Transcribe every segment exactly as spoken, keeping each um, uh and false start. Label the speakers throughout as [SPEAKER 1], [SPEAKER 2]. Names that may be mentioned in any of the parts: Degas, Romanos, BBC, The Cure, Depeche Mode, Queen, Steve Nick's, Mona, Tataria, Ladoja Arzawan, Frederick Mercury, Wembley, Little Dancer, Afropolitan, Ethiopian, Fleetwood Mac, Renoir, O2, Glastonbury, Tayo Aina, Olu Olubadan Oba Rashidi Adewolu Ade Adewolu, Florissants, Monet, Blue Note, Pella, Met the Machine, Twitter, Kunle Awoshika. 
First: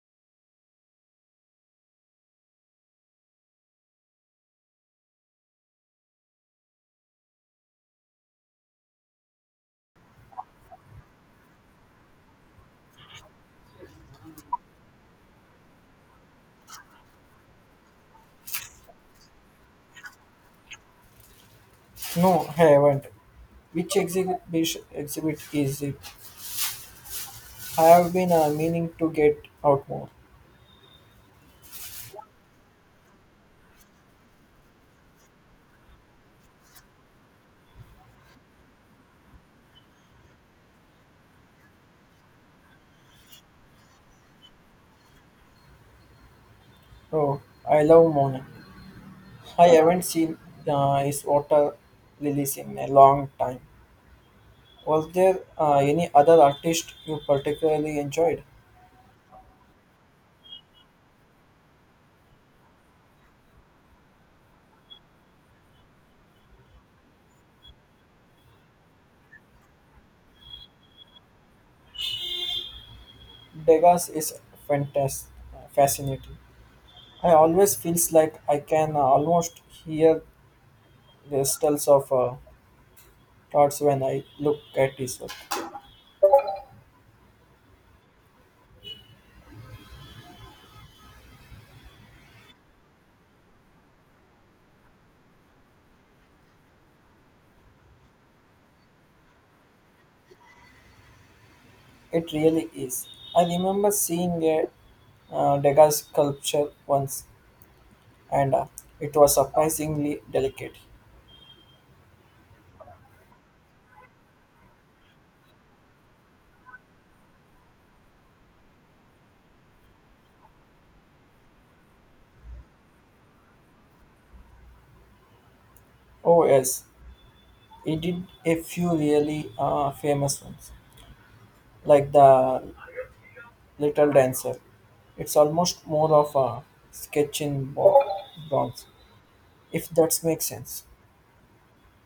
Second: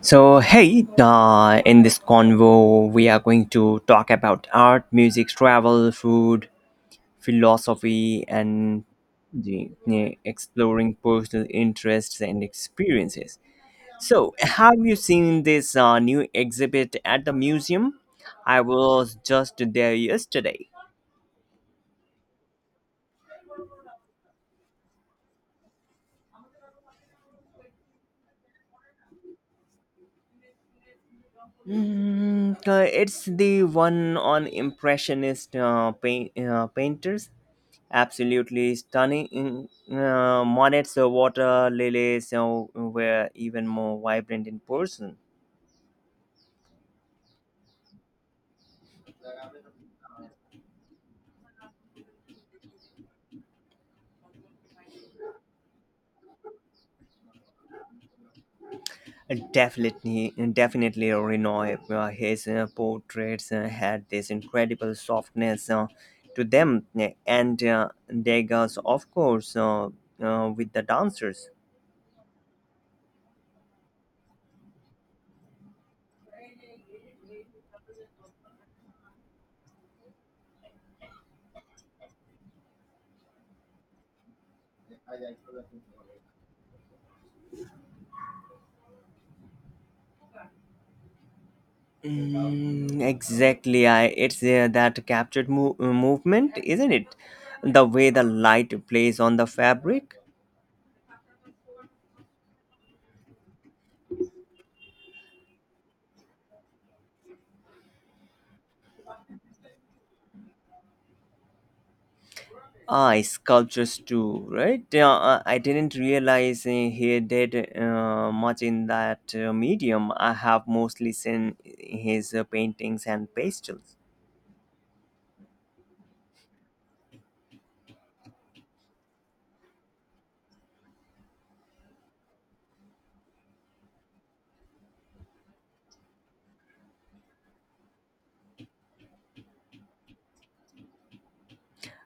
[SPEAKER 1] So, hey, uh, in this convo, we are going to talk about art, music, travel, food, philosophy, and the, eh, exploring personal interests and experiences. So, have you seen this uh, new exhibit at the museum? I was just there yesterday.
[SPEAKER 2] No, I haven't. Which exhibit, which exhibit is it? I have been uh, meaning to get out more.
[SPEAKER 1] Mm, uh, it's the one on impressionist uh, pain, uh, painters. Absolutely stunning. Mm, Uh, Monet's uh, water lilies uh, were even more vibrant in person. Uh,
[SPEAKER 2] Oh, I love Mona. I haven't seen uh, his water lilies in a long time. Was there uh, any other artist you particularly enjoyed?
[SPEAKER 1] Definitely, uh, definitely, Renoir. Uh, his uh, portraits uh, had this incredible softness uh, to them, and uh, Degas, of course, uh, uh, with the dancers.
[SPEAKER 2] Degas is fantastic, fascinating. I always feels like I can uh, almost hear the stills of uh, thoughts when I look at his work.
[SPEAKER 1] Mm, exactly, I it's uh, that captured mo- uh, movement, isn't it? The way the light plays on the fabric.
[SPEAKER 2] It really is. I remember seeing a uh, Degas sculpture once, and uh, it was surprisingly delicate.
[SPEAKER 1] Ah, sculptures too, right? Uh, I didn't realize uh, he did uh, much in that uh, medium. I have mostly seen his uh, paintings and pastels.
[SPEAKER 2] Oh yes, he did a few really uh, famous ones, like the Little Dancer. It's almost more of a sketch in bo- bronze, if that makes sense.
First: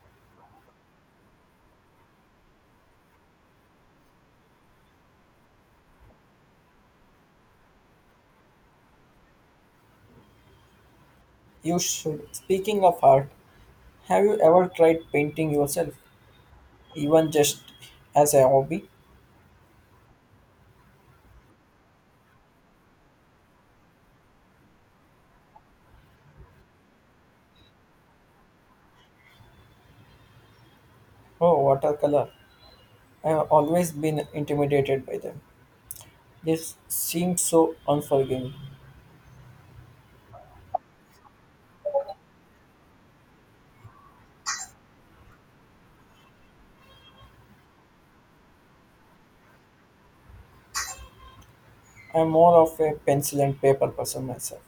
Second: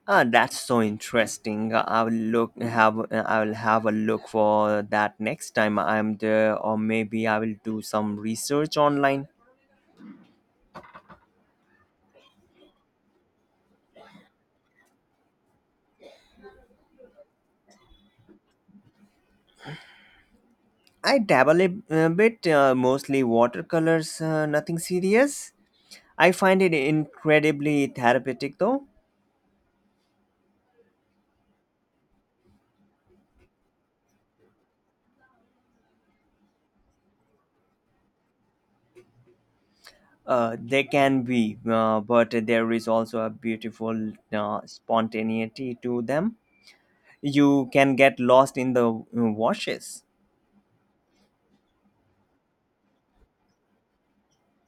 [SPEAKER 1] Ah, that's so interesting. I will look have I will have a look for that next time I'm there, or maybe I will do some research online.
[SPEAKER 2] You should. Speaking of art, have you ever tried painting yourself, even just as a hobby?
[SPEAKER 1] I dabble a a bit, uh, mostly watercolors, uh, nothing serious. I find it incredibly therapeutic though.
[SPEAKER 2] Oh, watercolor. I have always been intimidated by them. They s- seem so unforgiving.
[SPEAKER 1] Uh, they can be, uh, but there is also a beautiful uh, spontaneity to them. You can get lost in the uh, washes.
[SPEAKER 2] I'm more of a pencil and paper person myself.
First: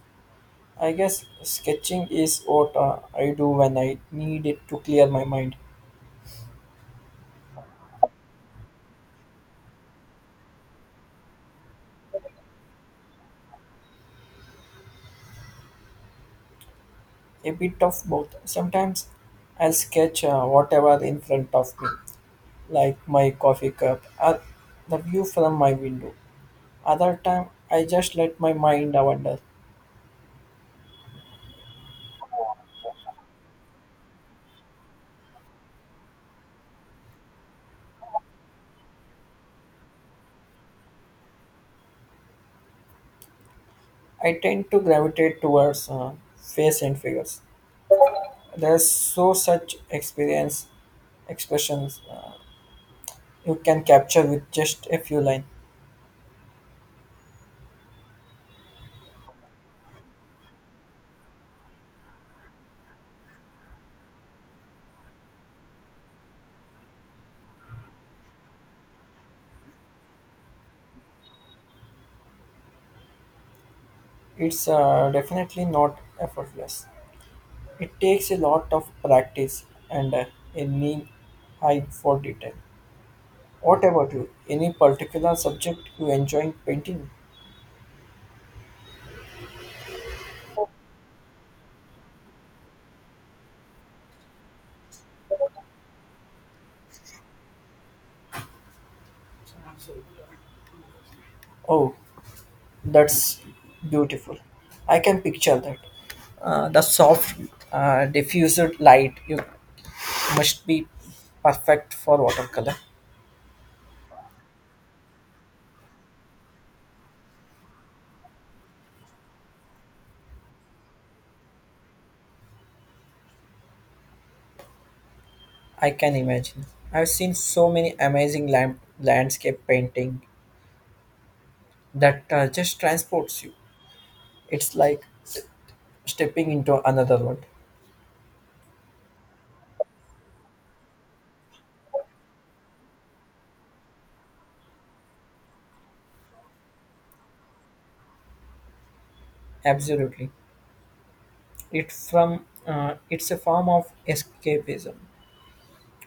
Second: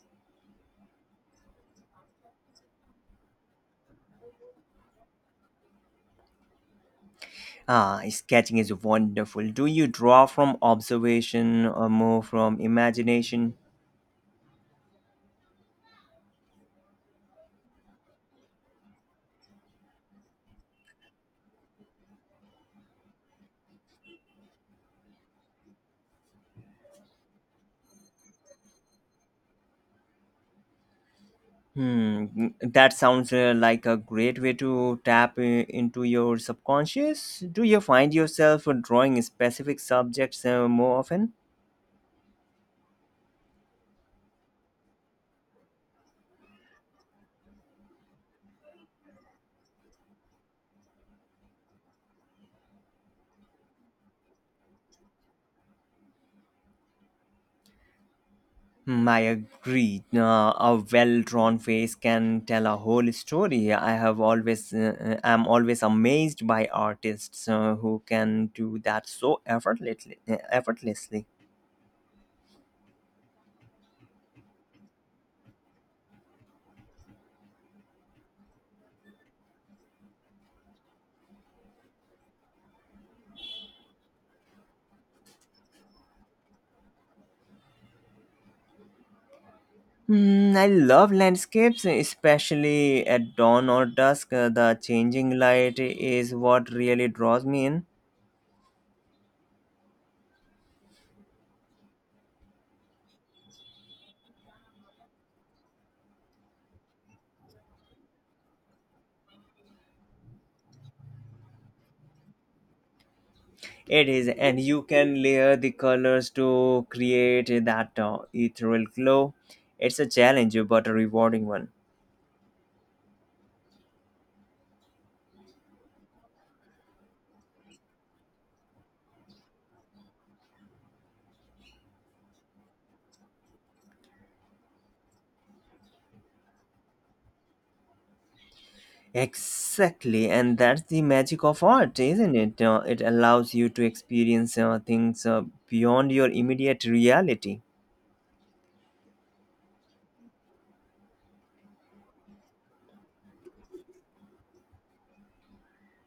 [SPEAKER 2] I guess sketching is what uh, I do when I need it to clear my mind.
[SPEAKER 1] Ah, sketching is wonderful. Do you draw from observation or more from imagination?
[SPEAKER 2] A bit of both. Sometimes I'll sketch uh, whatever in front of me, like my coffee cup or the view from my window. Other time, I just let my mind wander.
[SPEAKER 1] Hmm, n- that sounds uh, like a great way to tap uh, into your subconscious. Do you find yourself uh, drawing specific subjects uh, more often?
[SPEAKER 2] I tend to gravitate towards uh, face and figures. There's so such experience expressions uh, you can capture with just a few lines.
[SPEAKER 1] Hmm, I agree. Uh, a well-drawn face can tell a whole story. I have always, uh, uh, I'm always amazed by artists uh, who can do that so effortlessly. uh, Effortlessly.
[SPEAKER 2] It's uh, definitely not effortless. It takes a lot of practice and uh, a keen eye for detail. What about you? Any particular subject you enjoy painting?
[SPEAKER 1] Hmm, I love landscapes, especially at dawn or dusk. Uh, the changing light is what really draws me in.
[SPEAKER 2] Oh, that's beautiful. I can picture that. Uh, the soft, uh, diffused light you must be perfect for watercolor.
[SPEAKER 1] It is, and you can layer the colors to create that uh, ethereal glow. It's a challenge, but a rewarding one.
[SPEAKER 2] I can imagine. I've seen so many amazing land landscape painting that uh, just transports you. It's like stepping into another world.
[SPEAKER 1] Exactly, and that's the magic of art, isn't it? Uh, it allows you to experience uh, things uh, beyond your immediate reality.
[SPEAKER 2] Absolutely. It from uh, it's a form of escapism,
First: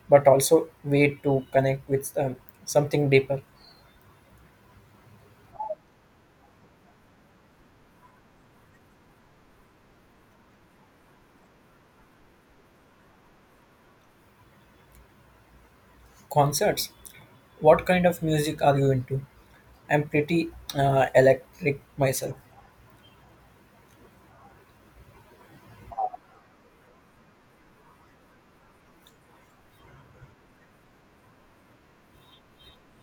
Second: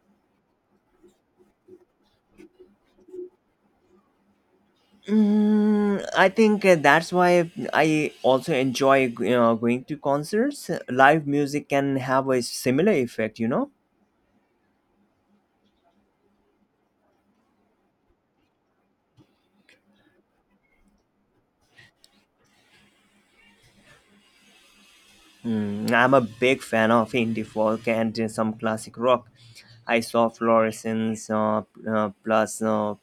[SPEAKER 2] but also way to connect with um, something deeper.
[SPEAKER 1] Mm, I think uh, that's why I also enjoy, you know, going to concerts. Live music can have a similar effect, you know.
[SPEAKER 2] Concerts. What kind of music are you into? I'm pretty uh, electric myself.
[SPEAKER 1] Mm, I'm a big fan of indie folk and uh, some classic rock. I saw Florissants uh, uh, plus uh,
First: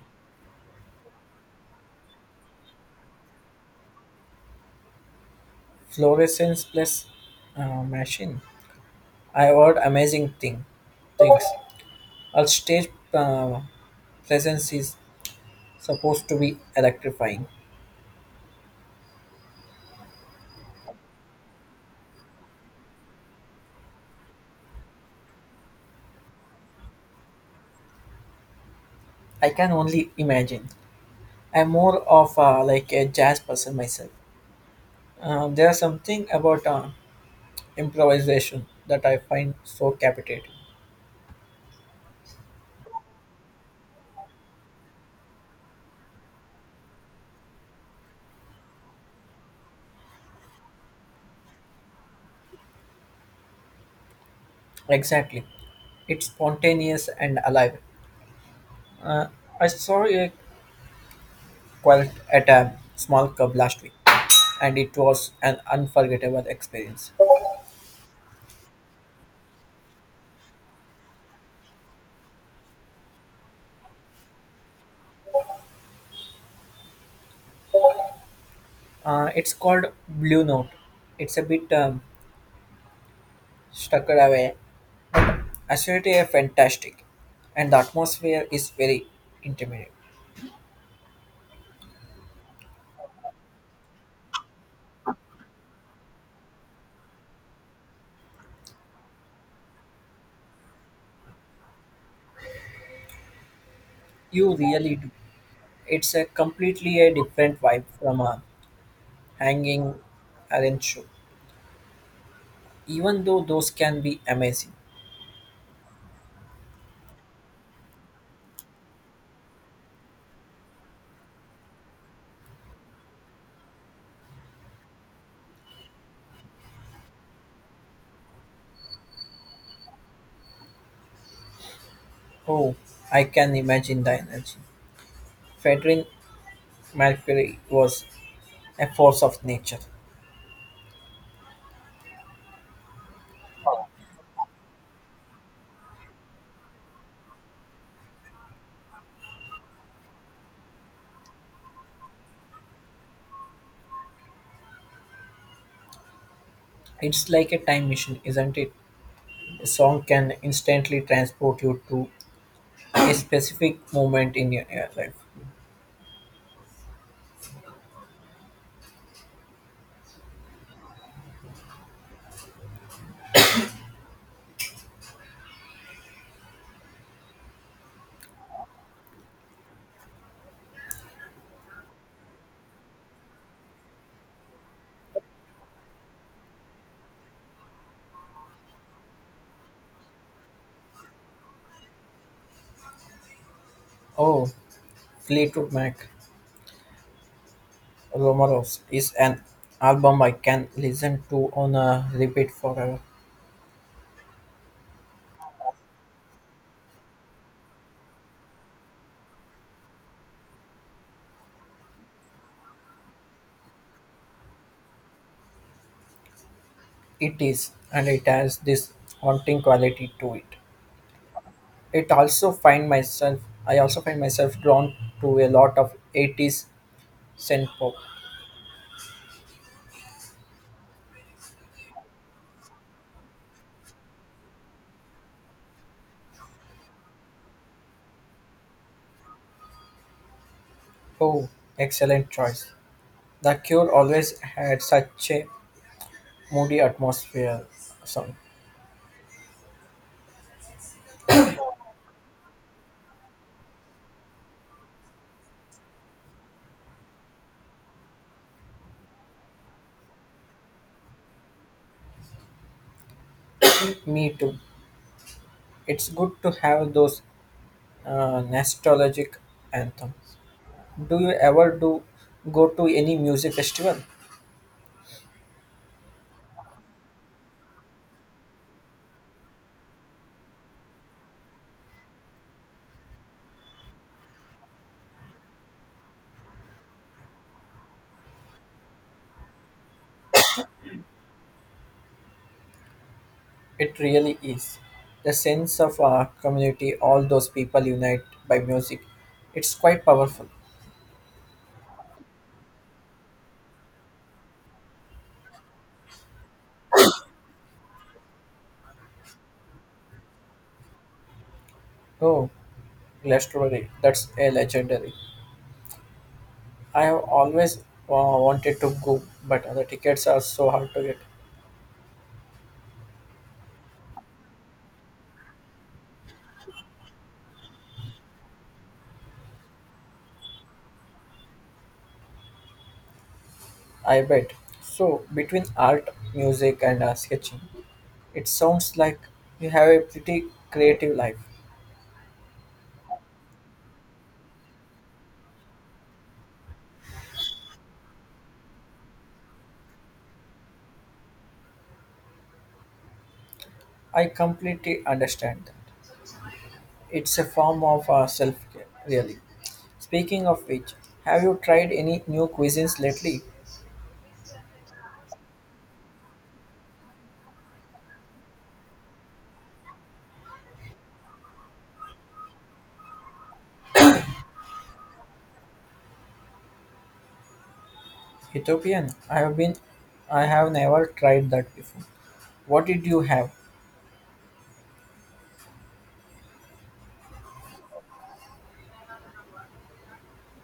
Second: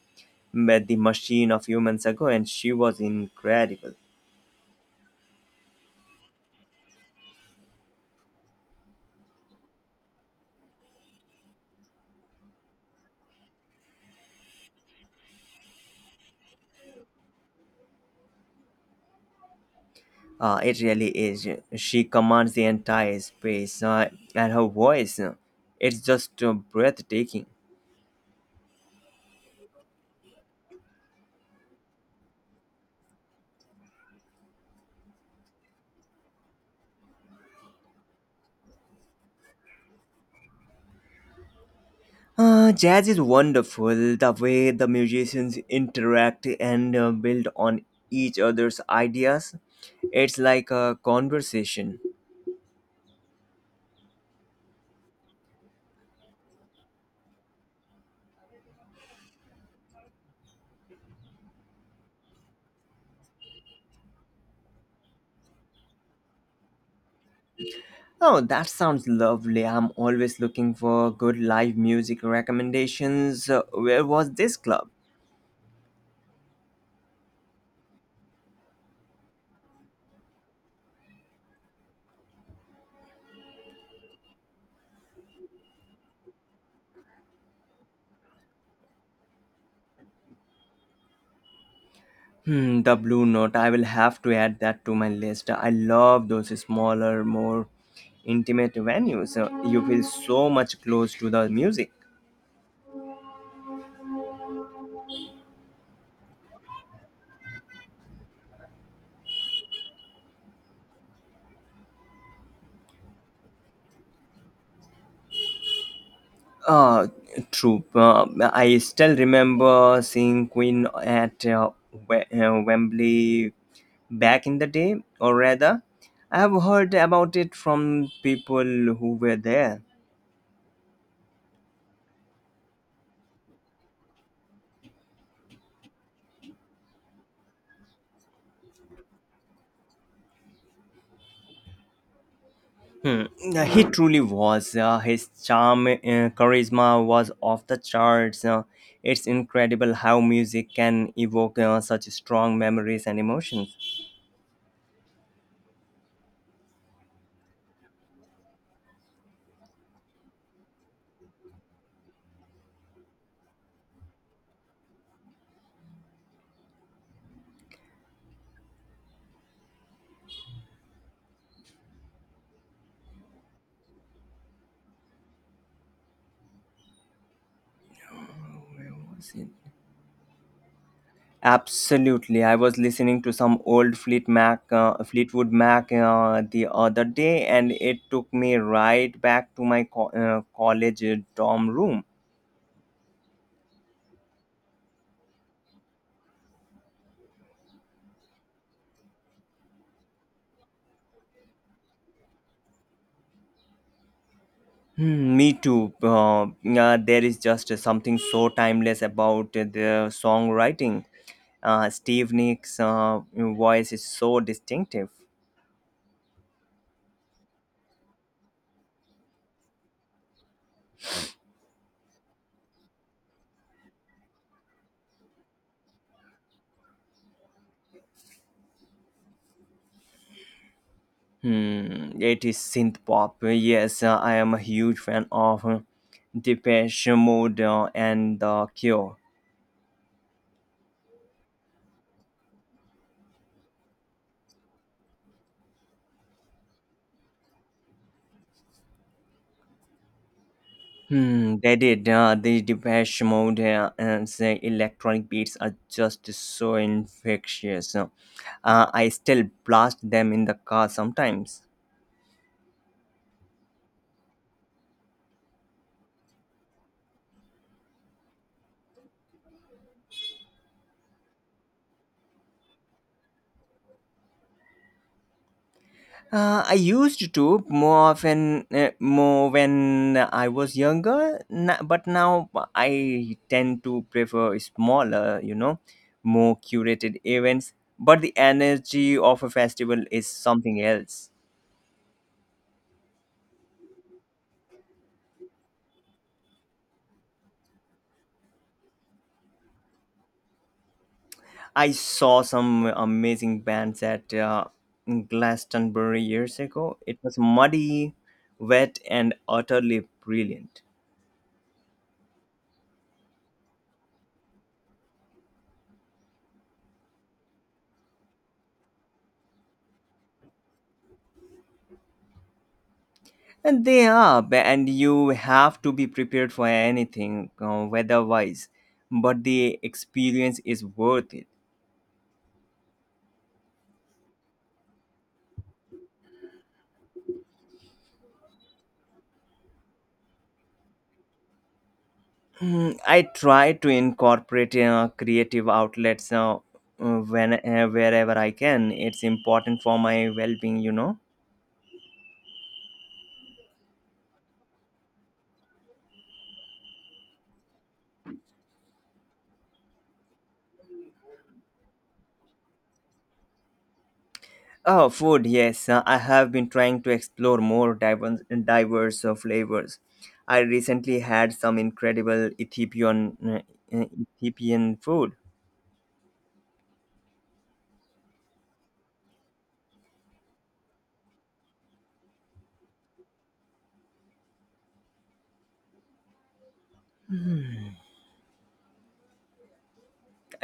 [SPEAKER 1] Met the Machine a few months ago, and she was incredible.
[SPEAKER 2] Fluorescence plus uh, machine. I heard amazing thing things. A stage uh, presence is supposed to be electrifying.
[SPEAKER 1] Uh, it really is. She commands the entire space, uh, and her voice, uh, it's just uh, breathtaking.
[SPEAKER 2] I can only imagine. I'm more of a, like a jazz person myself. Um, there's something about uh, improvisation that I find so captivating.
[SPEAKER 1] Uh, jazz is wonderful. The way the musicians interact and uh, build on each other's ideas, it's like a conversation.
[SPEAKER 2] Exactly, it's spontaneous and alive. Uh, I saw a quilt at a small club last week, and it was an unforgettable experience.
[SPEAKER 1] Oh, that sounds lovely. I'm always looking for good live music recommendations. Uh, where was this club?
[SPEAKER 2] Uh, it's called Blue Note. It's a bit um, stuck away Acidity are fantastic, and the atmosphere is very intimate.
[SPEAKER 1] Hmm, the Blue Note. I will have to add that to my list. I love those smaller, more intimate venues. Uh, You feel so much close to the music.
[SPEAKER 2] You really do. It's a completely a different vibe from a hanging Allen show. Even though those can be amazing.
[SPEAKER 1] Uh, True. Uh, I still remember seeing Queen at uh, we- uh, Wembley back in the day, or rather, I have heard about it from people who were there.
[SPEAKER 2] Oh, I can imagine the energy. Frederick Mercury was a force of nature.
[SPEAKER 1] Hmm. uh, He truly was. Uh, his charm, uh, charisma was off the charts. Uh, it's incredible how music can evoke uh, such strong memories and emotions.
[SPEAKER 2] It's like a time machine, isn't it? A song can instantly transport you to a specific moment in your, your life.
[SPEAKER 1] Where was it? Absolutely. I was listening to some old Fleet Mac, uh, Fleetwood Mac uh, the other day, and it took me right back to my co- uh, college dorm room.
[SPEAKER 2] Oh, Fleetwood Mac. Romanos is an album I can listen to on a repeat forever.
[SPEAKER 1] Hmm, me too. Uh, yeah, there is just something so timeless about the songwriting. Uh, Steve Nick's uh, voice is so distinctive.
[SPEAKER 2] It is, and it has this haunting quality to it. It also find myself, I also find myself drawn to a lot of eighties synth pop.
[SPEAKER 1] Hmm, it is synth pop. Yes, uh, I am a huge fan of uh, Depeche Mode uh, and The Cure.
[SPEAKER 2] Oh, excellent choice. The Cure always had such a moody atmosphere. Song.
[SPEAKER 1] Hmm, they did. Uh, the Depeche Mode uh, and the electronic beats are just so infectious. Uh, I still blast them in the car sometimes.
[SPEAKER 2] Me too. It's good to have those uh, nostalgic anthems. Do you ever do go to any music festival?
[SPEAKER 1] Uh, I used to more often, uh, more when I was younger, na- but now I tend to prefer smaller, you know, more curated events. But the energy of a festival is something else.
[SPEAKER 2] It really is. The sense of our community, all those people unite by music, it's quite powerful.
[SPEAKER 1] I saw some amazing bands at uh, Glastonbury years ago. It was muddy, wet, and utterly brilliant.
[SPEAKER 2] Oh, Glastonbury, that's a legendary. I have always uh, wanted to go, but the tickets are so hard to get.
[SPEAKER 1] And they are, ba- and you have to be prepared for anything, uh, weather-wise. But the experience is worth it.
[SPEAKER 2] I bet. So, between art, music, and uh, sketching, it sounds like you have a pretty creative life.
[SPEAKER 1] I try to incorporate uh, creative outlets uh, uh, when uh, wherever I can. It's important for my well-being, you know.
[SPEAKER 2] I completely understand. It's a form of uh, self care, really. Speaking of which, have you tried any new cuisines lately?
[SPEAKER 1] Oh, food, yes. Uh, I have been trying to explore more diverse, diverse uh, flavors. I recently had some incredible Ethiopian uh, uh, Ethiopian food.
[SPEAKER 2] Ethiopian. I have been. I have never tried that before. What did you have?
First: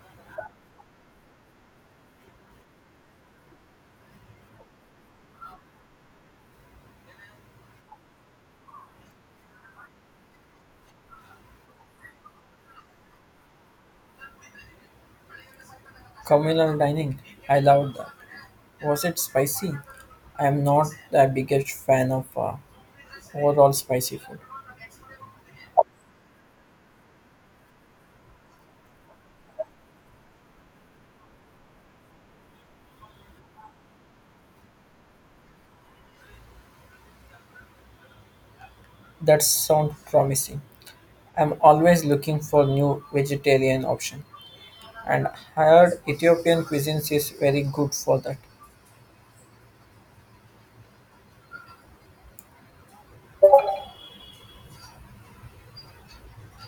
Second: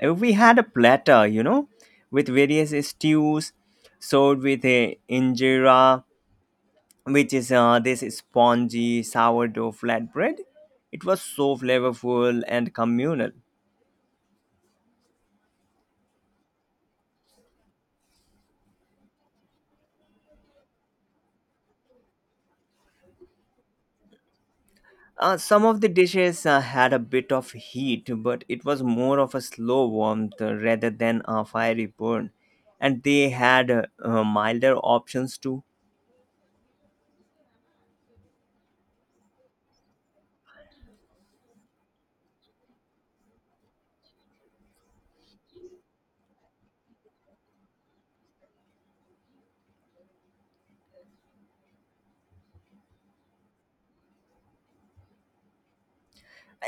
[SPEAKER 1] Uh, we had a platter, you know, with various stews served with a injera, which is uh, this spongy sourdough flatbread. It was so flavorful and communal.
[SPEAKER 2] Communal dining. I loved that. Was it spicy? I am not the biggest fan of uh, overall spicy food.
[SPEAKER 1] Uh, some of the dishes uh, had a bit of heat, but it was more of a slow warmth uh, rather than a fiery burn. And they had uh, uh, milder options too.
[SPEAKER 2] That sounds promising. I'm always looking for new vegetarian option, and heard Ethiopian cuisines is very good for that.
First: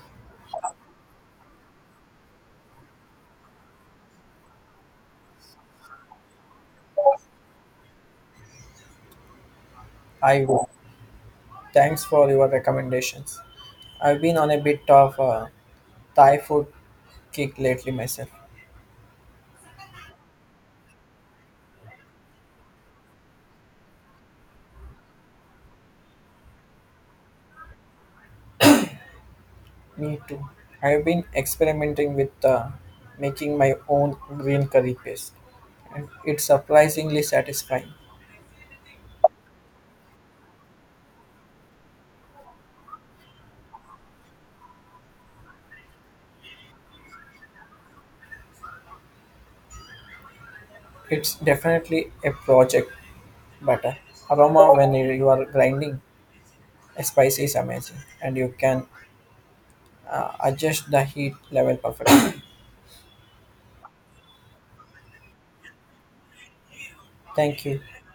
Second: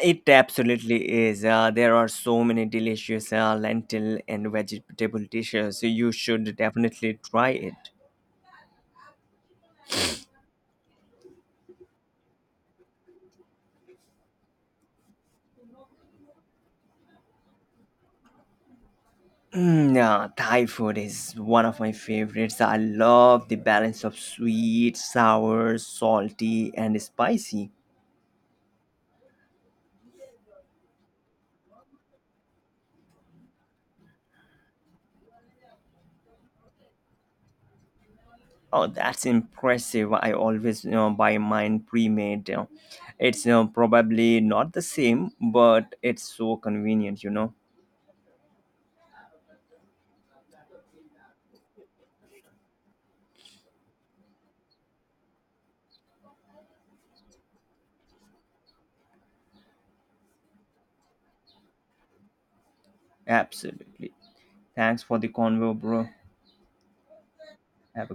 [SPEAKER 1] It absolutely is. Uh, there are so many delicious uh, lentil and vegetable dishes. so You should definitely try it.
[SPEAKER 2] I Thanks for your recommendations. I've been on a bit of a Thai food kick lately myself.
[SPEAKER 1] Mm, yeah, Thai food is one of my favorites. I love the balance of sweet, sour, salty, and spicy.
[SPEAKER 2] Me too. I've been experimenting with uh, making my own green curry paste, and it's surprisingly satisfying.
[SPEAKER 1] Oh, that's impressive. I always, you know, buy mine pre-made. you know. It's, you know, probably not the same, but it's so convenient, you know.
[SPEAKER 2] It's definitely a project, but uh, aroma when you you are grinding a spice is amazing, and you can uh, adjust the heat level perfectly.
[SPEAKER 1] Absolutely. Thanks for the convo, bro.
[SPEAKER 2] Thank you.
[SPEAKER 1] Have